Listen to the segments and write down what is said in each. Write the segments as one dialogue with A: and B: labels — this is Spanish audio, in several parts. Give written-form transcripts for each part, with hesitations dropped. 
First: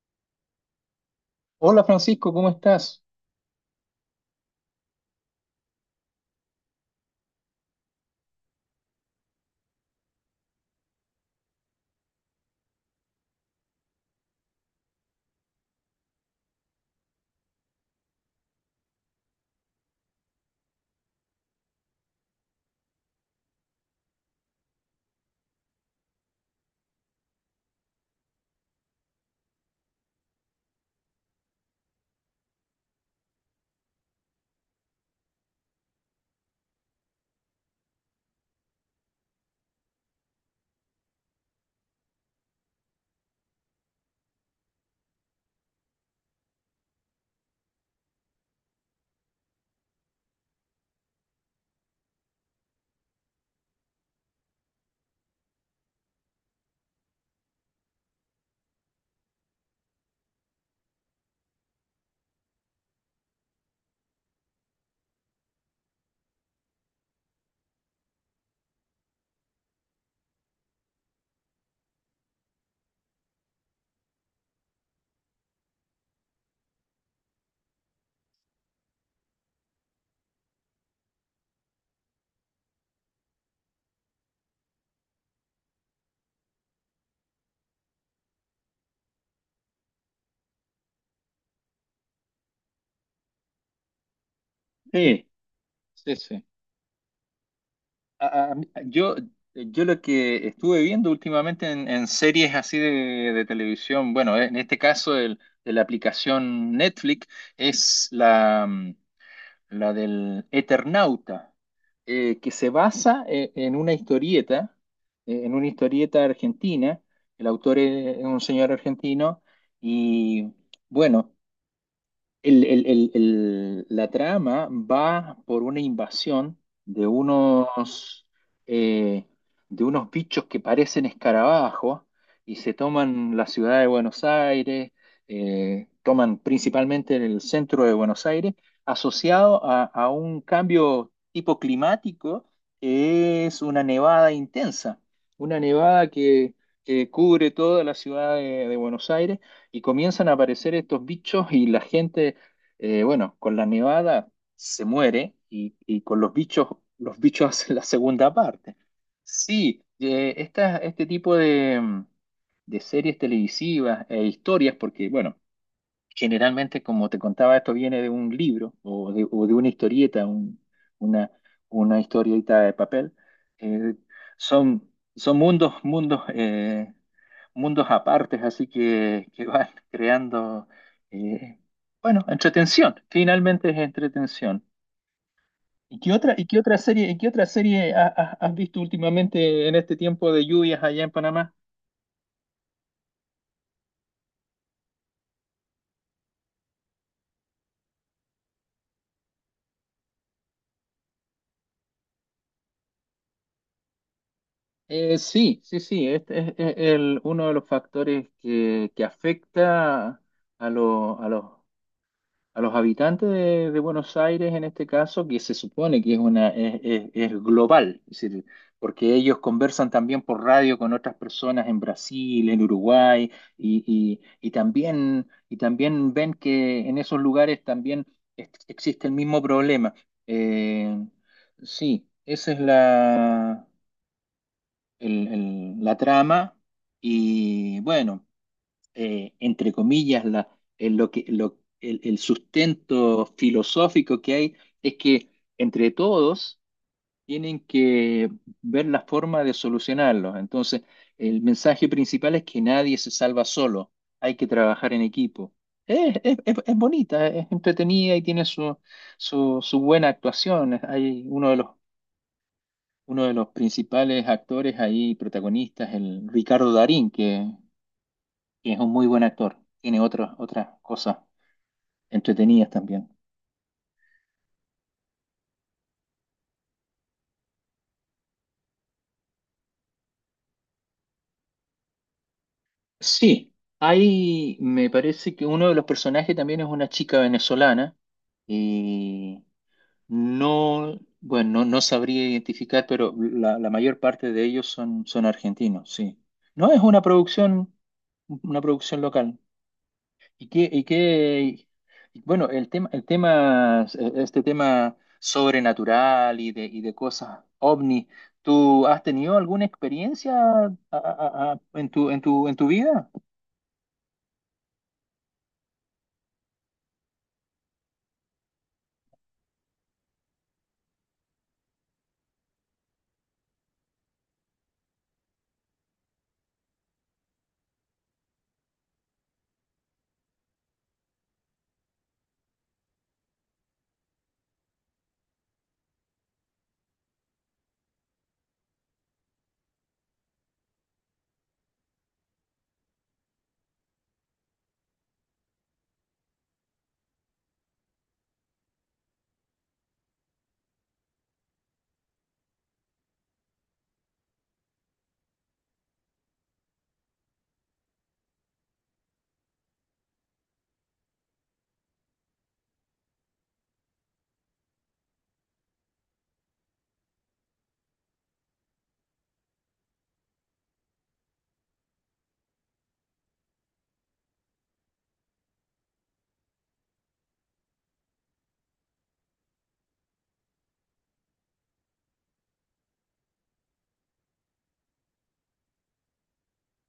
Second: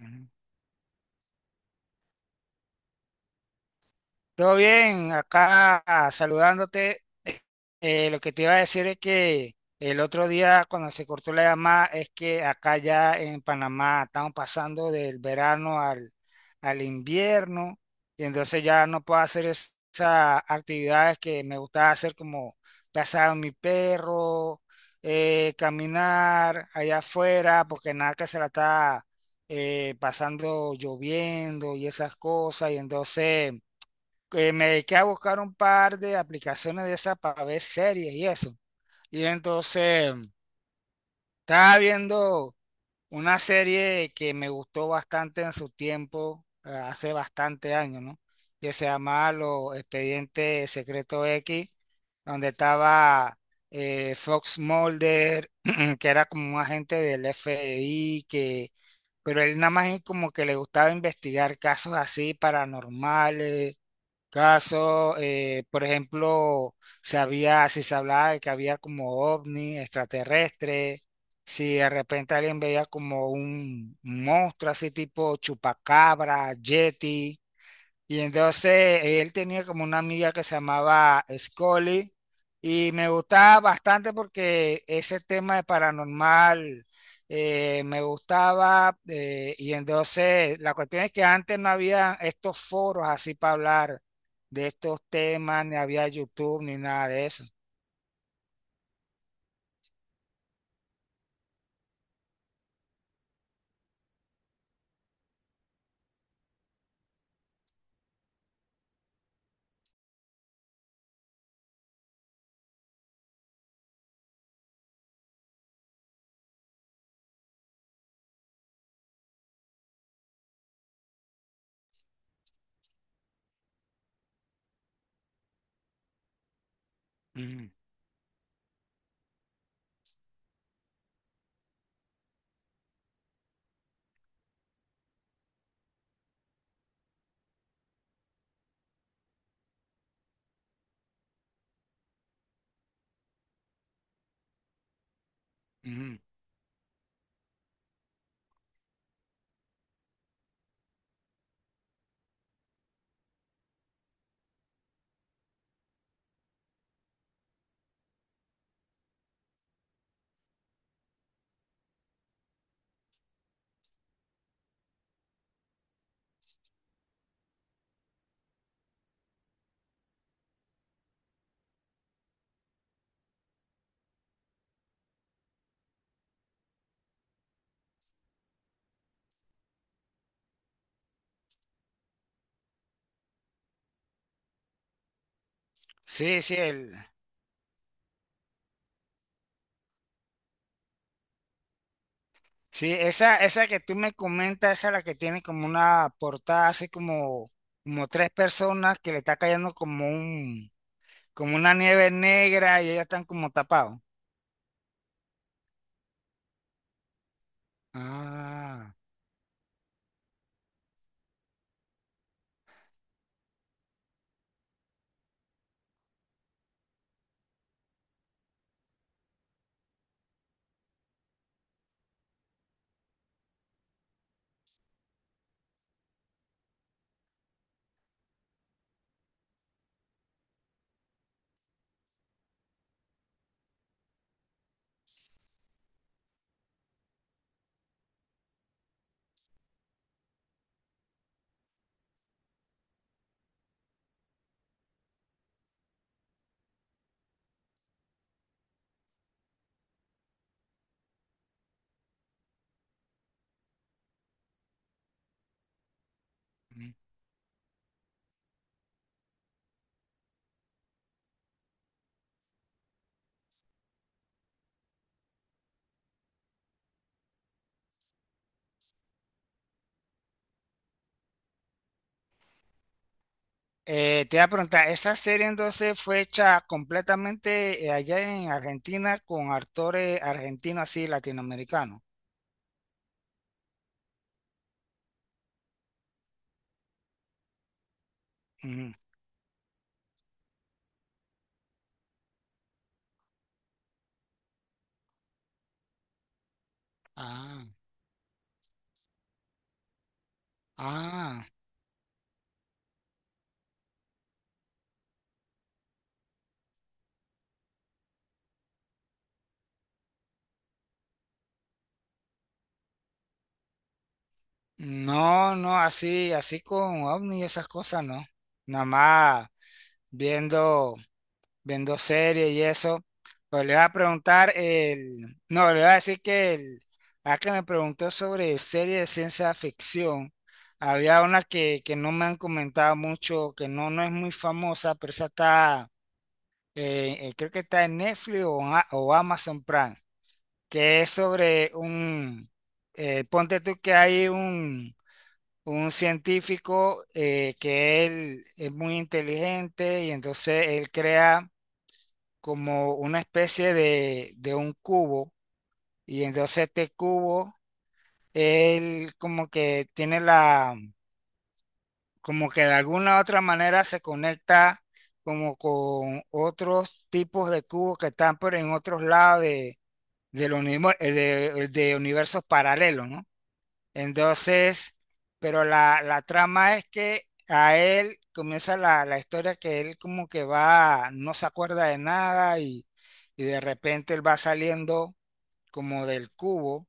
A: Ujú.
B: Hola Francisco, ¿cómo estás?
A: Todo bien, acá saludándote. Lo que te iba a decir es que el otro día cuando se cortó la llamada es que acá ya en Panamá estamos pasando del verano al invierno y entonces ya no puedo hacer esas actividades que me gustaba hacer como pasar a mi perro, caminar allá afuera porque nada que se la está pasando lloviendo y esas cosas y entonces, que me dediqué a buscar un par de aplicaciones de esas para ver series y eso. Y entonces estaba viendo una serie que me gustó bastante en su tiempo, hace bastante años, ¿no? Que se llamaba Los Expedientes Secreto X, donde estaba Fox Mulder, que era como un agente del FBI, pero él nada más como que le gustaba investigar casos así paranormales caso, por ejemplo, se había, si se hablaba de que había como ovni extraterrestre, si de repente alguien veía como un monstruo así tipo chupacabra, yeti, y entonces él tenía como una amiga que se llamaba Scully y me gustaba bastante porque ese tema de paranormal me gustaba, y entonces la cuestión es que antes no había estos foros así para hablar de estos
B: Sí,
A: temas, ni había
B: sí, sí.
A: YouTube ni nada de eso.
B: A- a- yo, yo lo que estuve viendo últimamente en series así de televisión, bueno, en este caso de la aplicación Netflix es la del Eternauta, que se basa en una historieta argentina, el autor es un señor argentino y bueno. La trama va por una invasión de
A: Ujú,
B: unos, eh, de unos bichos que parecen escarabajos y se toman la ciudad de Buenos Aires, toman principalmente en el centro de Buenos Aires, asociado a un cambio tipo climático que es una nevada intensa, una nevada
A: ujú.
B: que cubre toda la ciudad de Buenos Aires y comienzan a aparecer estos bichos y la gente, bueno, con la nevada se muere y con los bichos hacen la segunda parte. Sí, este tipo de series televisivas e historias, porque, bueno, generalmente, como te contaba, esto viene de un libro o o de una historieta, una, una historieta de papel. Eh, Son, son mundos, mundos apartes, así que van creando, eh, bueno, entretención. Finalmente es entretención.
A: Sí,
B: Y
A: sí,
B: qué otra
A: el.
B: serie, y qué otra serie has visto últimamente en este tiempo de lluvias allá en Panamá?
A: Sí, esa que tú me comentas, esa es la que tiene como una portada así como tres personas que le está cayendo como como una nieve negra y ellos están como tapados.
B: Sí, sí, sí, este es el, uno de los factores
A: Ah.
B: que afecta a, lo- a los, a los habitantes de Buenos Aires en este caso, que se supone que es, una, es, es global, es decir, porque ellos conversan también por radio con otras personas en Brasil, en Uruguay, y, y- y también ven que en esos lugares también existe el mismo problema. Eh, sí, esa es la la trama y bueno, entre comillas, la, lo que, lo- el sustento filosófico que hay es que entre todos tienen que ver la forma de solucionarlo. Entonces, el mensaje principal es que nadie se salva solo, hay que trabajar en equipo. Es, es
A: Mm.
B: bonita, es entretenida y tiene su buena actuación. Hay uno de los principales actores ahí, protagonistas, el Ricardo Darín, que es un muy buen actor. Tiene otras cosas entretenidas también.
A: Te iba a preguntar, ¿esa serie entonces fue hecha completamente allá en Argentina con actores argentinos así latinoamericanos?
B: Sí, hay, me parece que uno de los personajes también es una chica venezolana.
A: Ujú.
B: eh, no, bueno, no, no sabría identificar, pero la mayor parte de ellos son, son argentinos, sí. No es
A: Ah,
B: una producción local. Y qué, y
A: ah.
B: qué, y bueno, el tema, este tema sobrenatural y de cosas ovni, ¿tú has tenido alguna experiencia en en tu vida?
A: No, no, así, así con ovni y esas cosas, no. Nada más viendo, viendo series y eso. Pues le voy a preguntar el, no, le voy a decir que el, a que me preguntó sobre series de ciencia ficción. Había una que no me han comentado mucho, que no, no es muy famosa, pero esa está, creo que está en Netflix en o Amazon Prime, que es sobre un, ponte tú que hay un científico que él es muy inteligente y entonces él crea como una especie de un cubo y entonces este cubo, él como que tiene la, como que de alguna u otra manera se conecta como con otros tipos de cubos que están por en otros lados de, del univer- eh, de universos paralelos, ¿no? Entonces, pero la trama es que a él comienza la, la historia que él como que va, no se acuerda de nada y, y de repente él va saliendo como del cubo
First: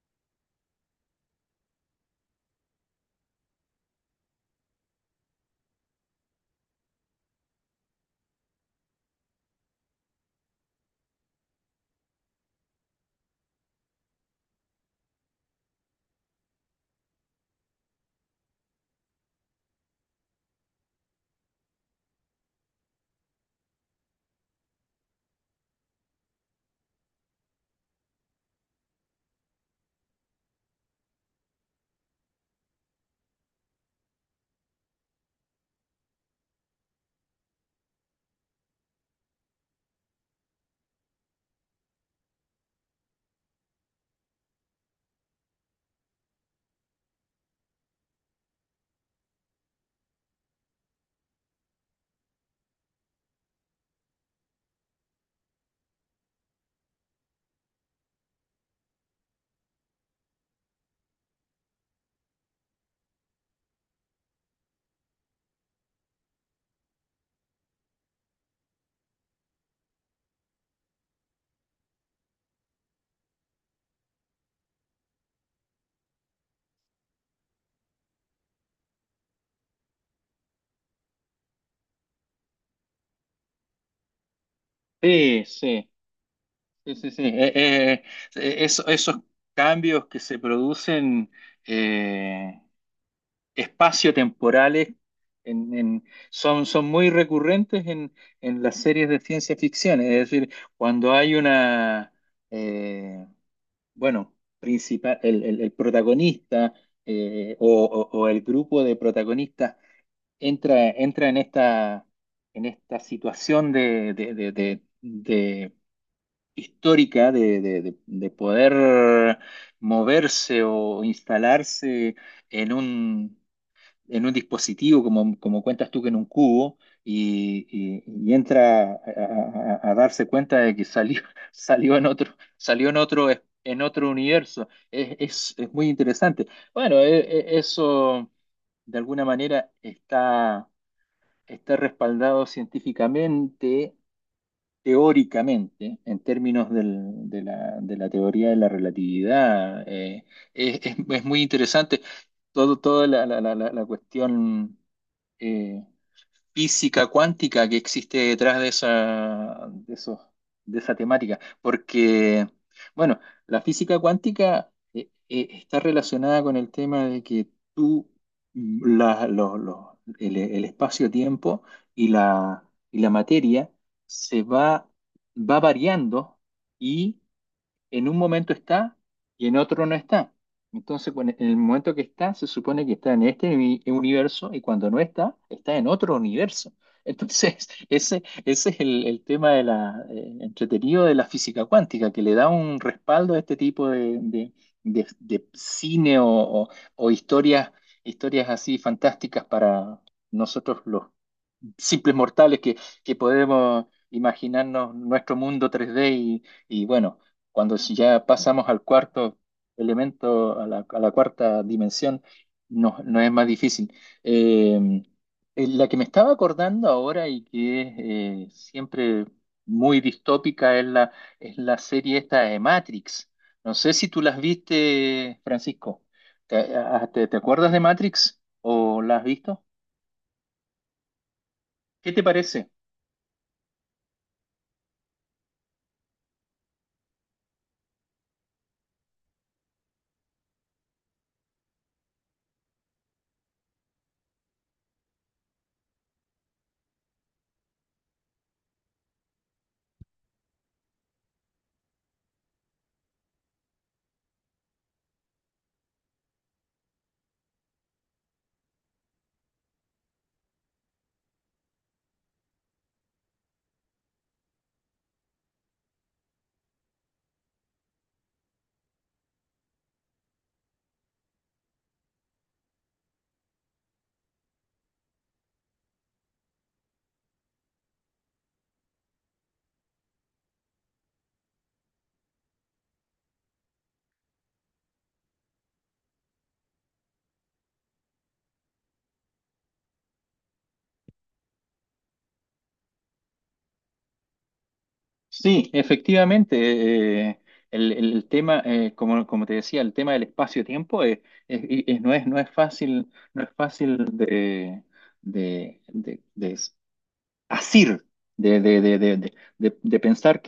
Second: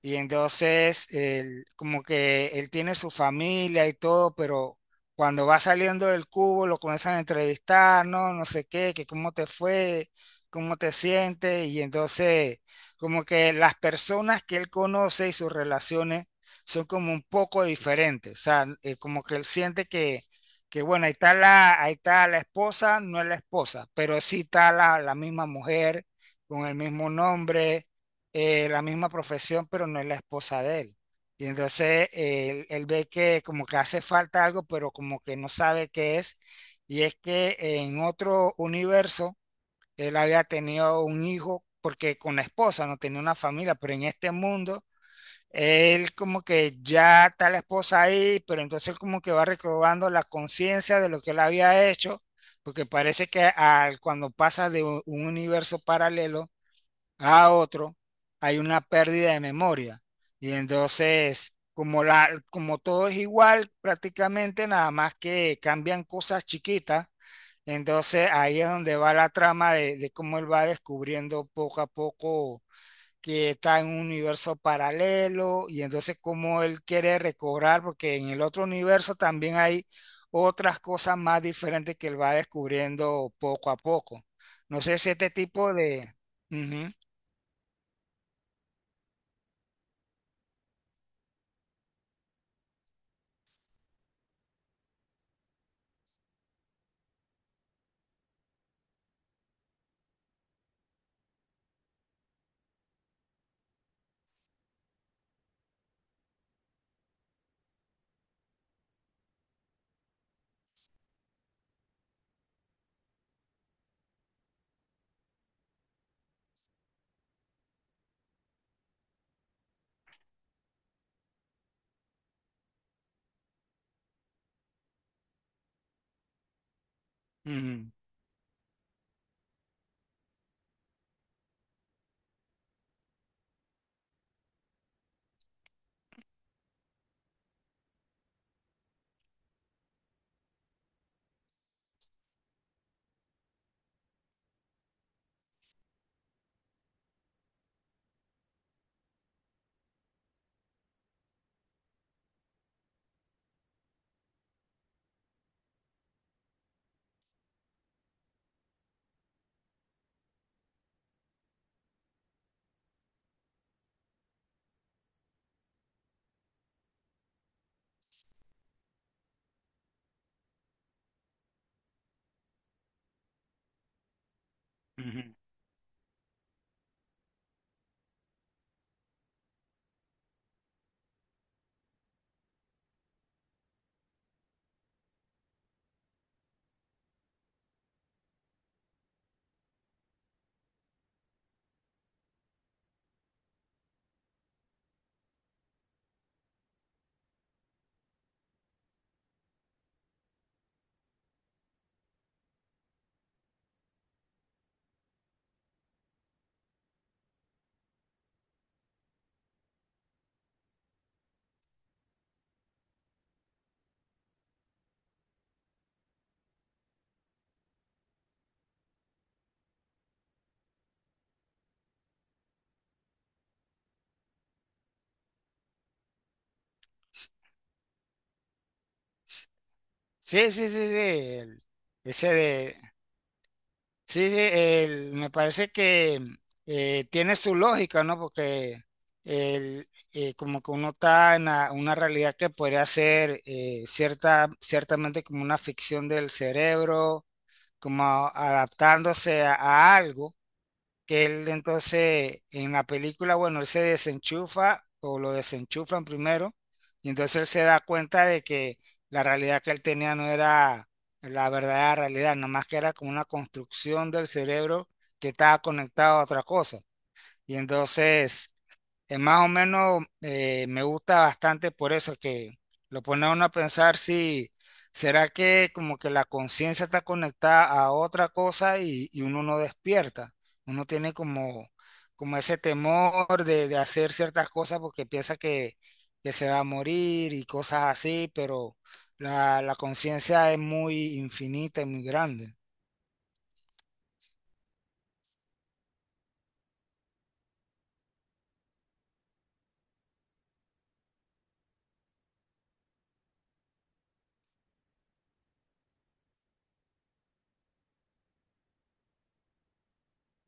A: y entonces, él, como que él tiene su familia y todo, pero cuando va saliendo del cubo lo comienzan a entrevistar, no, no sé qué, que cómo te fue, cómo te sientes. Y entonces, como que las personas que él conoce y sus relaciones son como un poco diferentes. O sea, como que él siente que bueno, ahí está la esposa, no es la esposa, pero sí está la, la misma mujer con el mismo nombre, la misma profesión, pero no es la esposa de él. Y entonces él, él ve que como que hace falta algo, pero como que no sabe qué es. Y es que en otro universo él había tenido un hijo, porque con la esposa no tenía una familia, pero en este mundo él como que ya está la esposa ahí, pero entonces él como que va recobrando la conciencia de lo que él había hecho, porque parece que al, cuando pasa de un universo paralelo, a otro, hay una pérdida de memoria. Y entonces, como, la, como todo es igual, prácticamente nada más que cambian cosas chiquitas, entonces ahí es donde va la trama de cómo él va descubriendo poco a poco que está en un universo paralelo y entonces cómo él quiere recobrar, porque en el otro universo también hay otras cosas más diferentes que él va descubriendo poco a poco. No sé si este
B: Sí,
A: tipo
B: sí,
A: de. Ujú,
B: sí, sí, sí. Esos cambios que se producen eh, espaciotemporales en- en- son, son muy recurrentes en las series de ciencia ficción. Es decir, cuando hay una, eh, bueno, principal, el protagonista o el grupo de protagonistas entra, entra en esta situación histórica de poder moverse o instalarse en un en un dispositivo, como, como cuentas tú que en un cubo,
A: ujú.
B: y entra a darse cuenta de que salió, salió en otro, en otro universo. Es, es muy interesante. Bueno, eso de alguna manera está, está respaldado científicamente, teóricamente, en términos de la teoría de la relatividad. Es, es muy interesante todo, toda la cuestión eh, física cuántica que existe detrás de esa, de esa temática. Porque, bueno, la física cuántica está relacionada con el tema de que tú, el espacio-tiempo y la, y la materia se va,
A: Ujú.
B: va variando en un momento está y en otro no está. Entonces, en el momento que está, se supone que está en este universo y cuando no está, está en otro universo. Entonces, ese es el tema de la, entretenido de la física cuántica, que le da un respaldo a este tipo de cine o historias, historias así fantásticas para nosotros los simples mortales que podemos imaginarnos nuestro mundo 3D y bueno, cuando si ya pasamos al cuarto elemento, a la cuarta dimensión, no, no es más difícil. Eh, la que me estaba acordando ahora y que es siempre muy distópica es es la serie esta de Matrix. No sé si tú las viste, Francisco. Te acuerdas de Matrix o la has visto?
A: Sí, sí, sí, sí, el,
B: ¿Qué te
A: ese
B: parece?
A: de. Sí, sí, el, me parece que tiene su lógica, ¿no? Porque el, como que uno está en la, una realidad que podría ser cierta, ciertamente como una ficción del cerebro, como adaptándose a algo, que él entonces en la película, bueno, él se desenchufa o lo desenchufan primero y entonces él se da cuenta de que la realidad que él tenía no era la verdadera realidad, nada más que era como una construcción del cerebro que estaba conectado a otra cosa. Y entonces es más o menos, me gusta bastante por eso que lo pone a uno a pensar si será que como que la conciencia está conectada a otra cosa y uno no despierta. Uno tiene como, como ese temor de hacer ciertas cosas porque piensa que se va a morir y cosas así, pero la conciencia es muy infinita y muy grande.
B: Sí, efectivamente. eh, el tema, como, como te decía, el tema del espacio-tiempo y no es, no es fácil, no es fácil de asir, de, de, de, de, de, de pensar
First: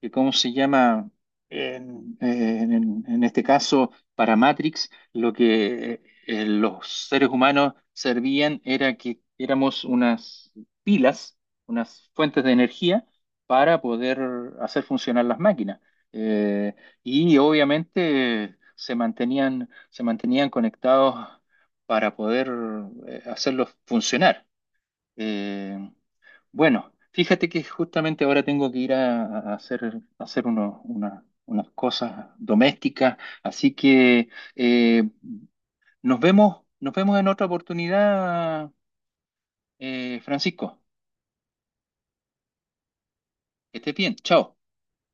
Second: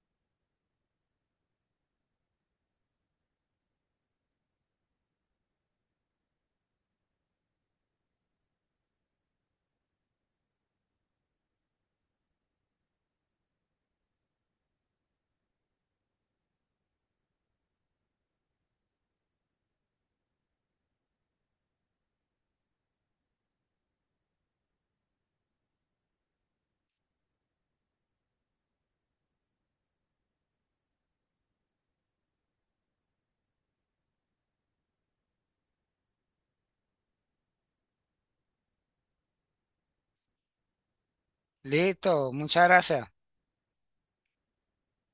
B: que ¿cómo se llama? En este caso, para Matrix, lo que los seres humanos servían era que éramos unas pilas, unas fuentes de energía para poder hacer funcionar las máquinas. Eh, y obviamente se mantenían conectados para poder hacerlos funcionar. Eh, bueno, fíjate que justamente ahora tengo que ir a hacer unas cosas domésticas, así que eh, nos vemos en otra oportunidad, Francisco.
A: Listo, muchas gracias.
B: Que estés bien, chao.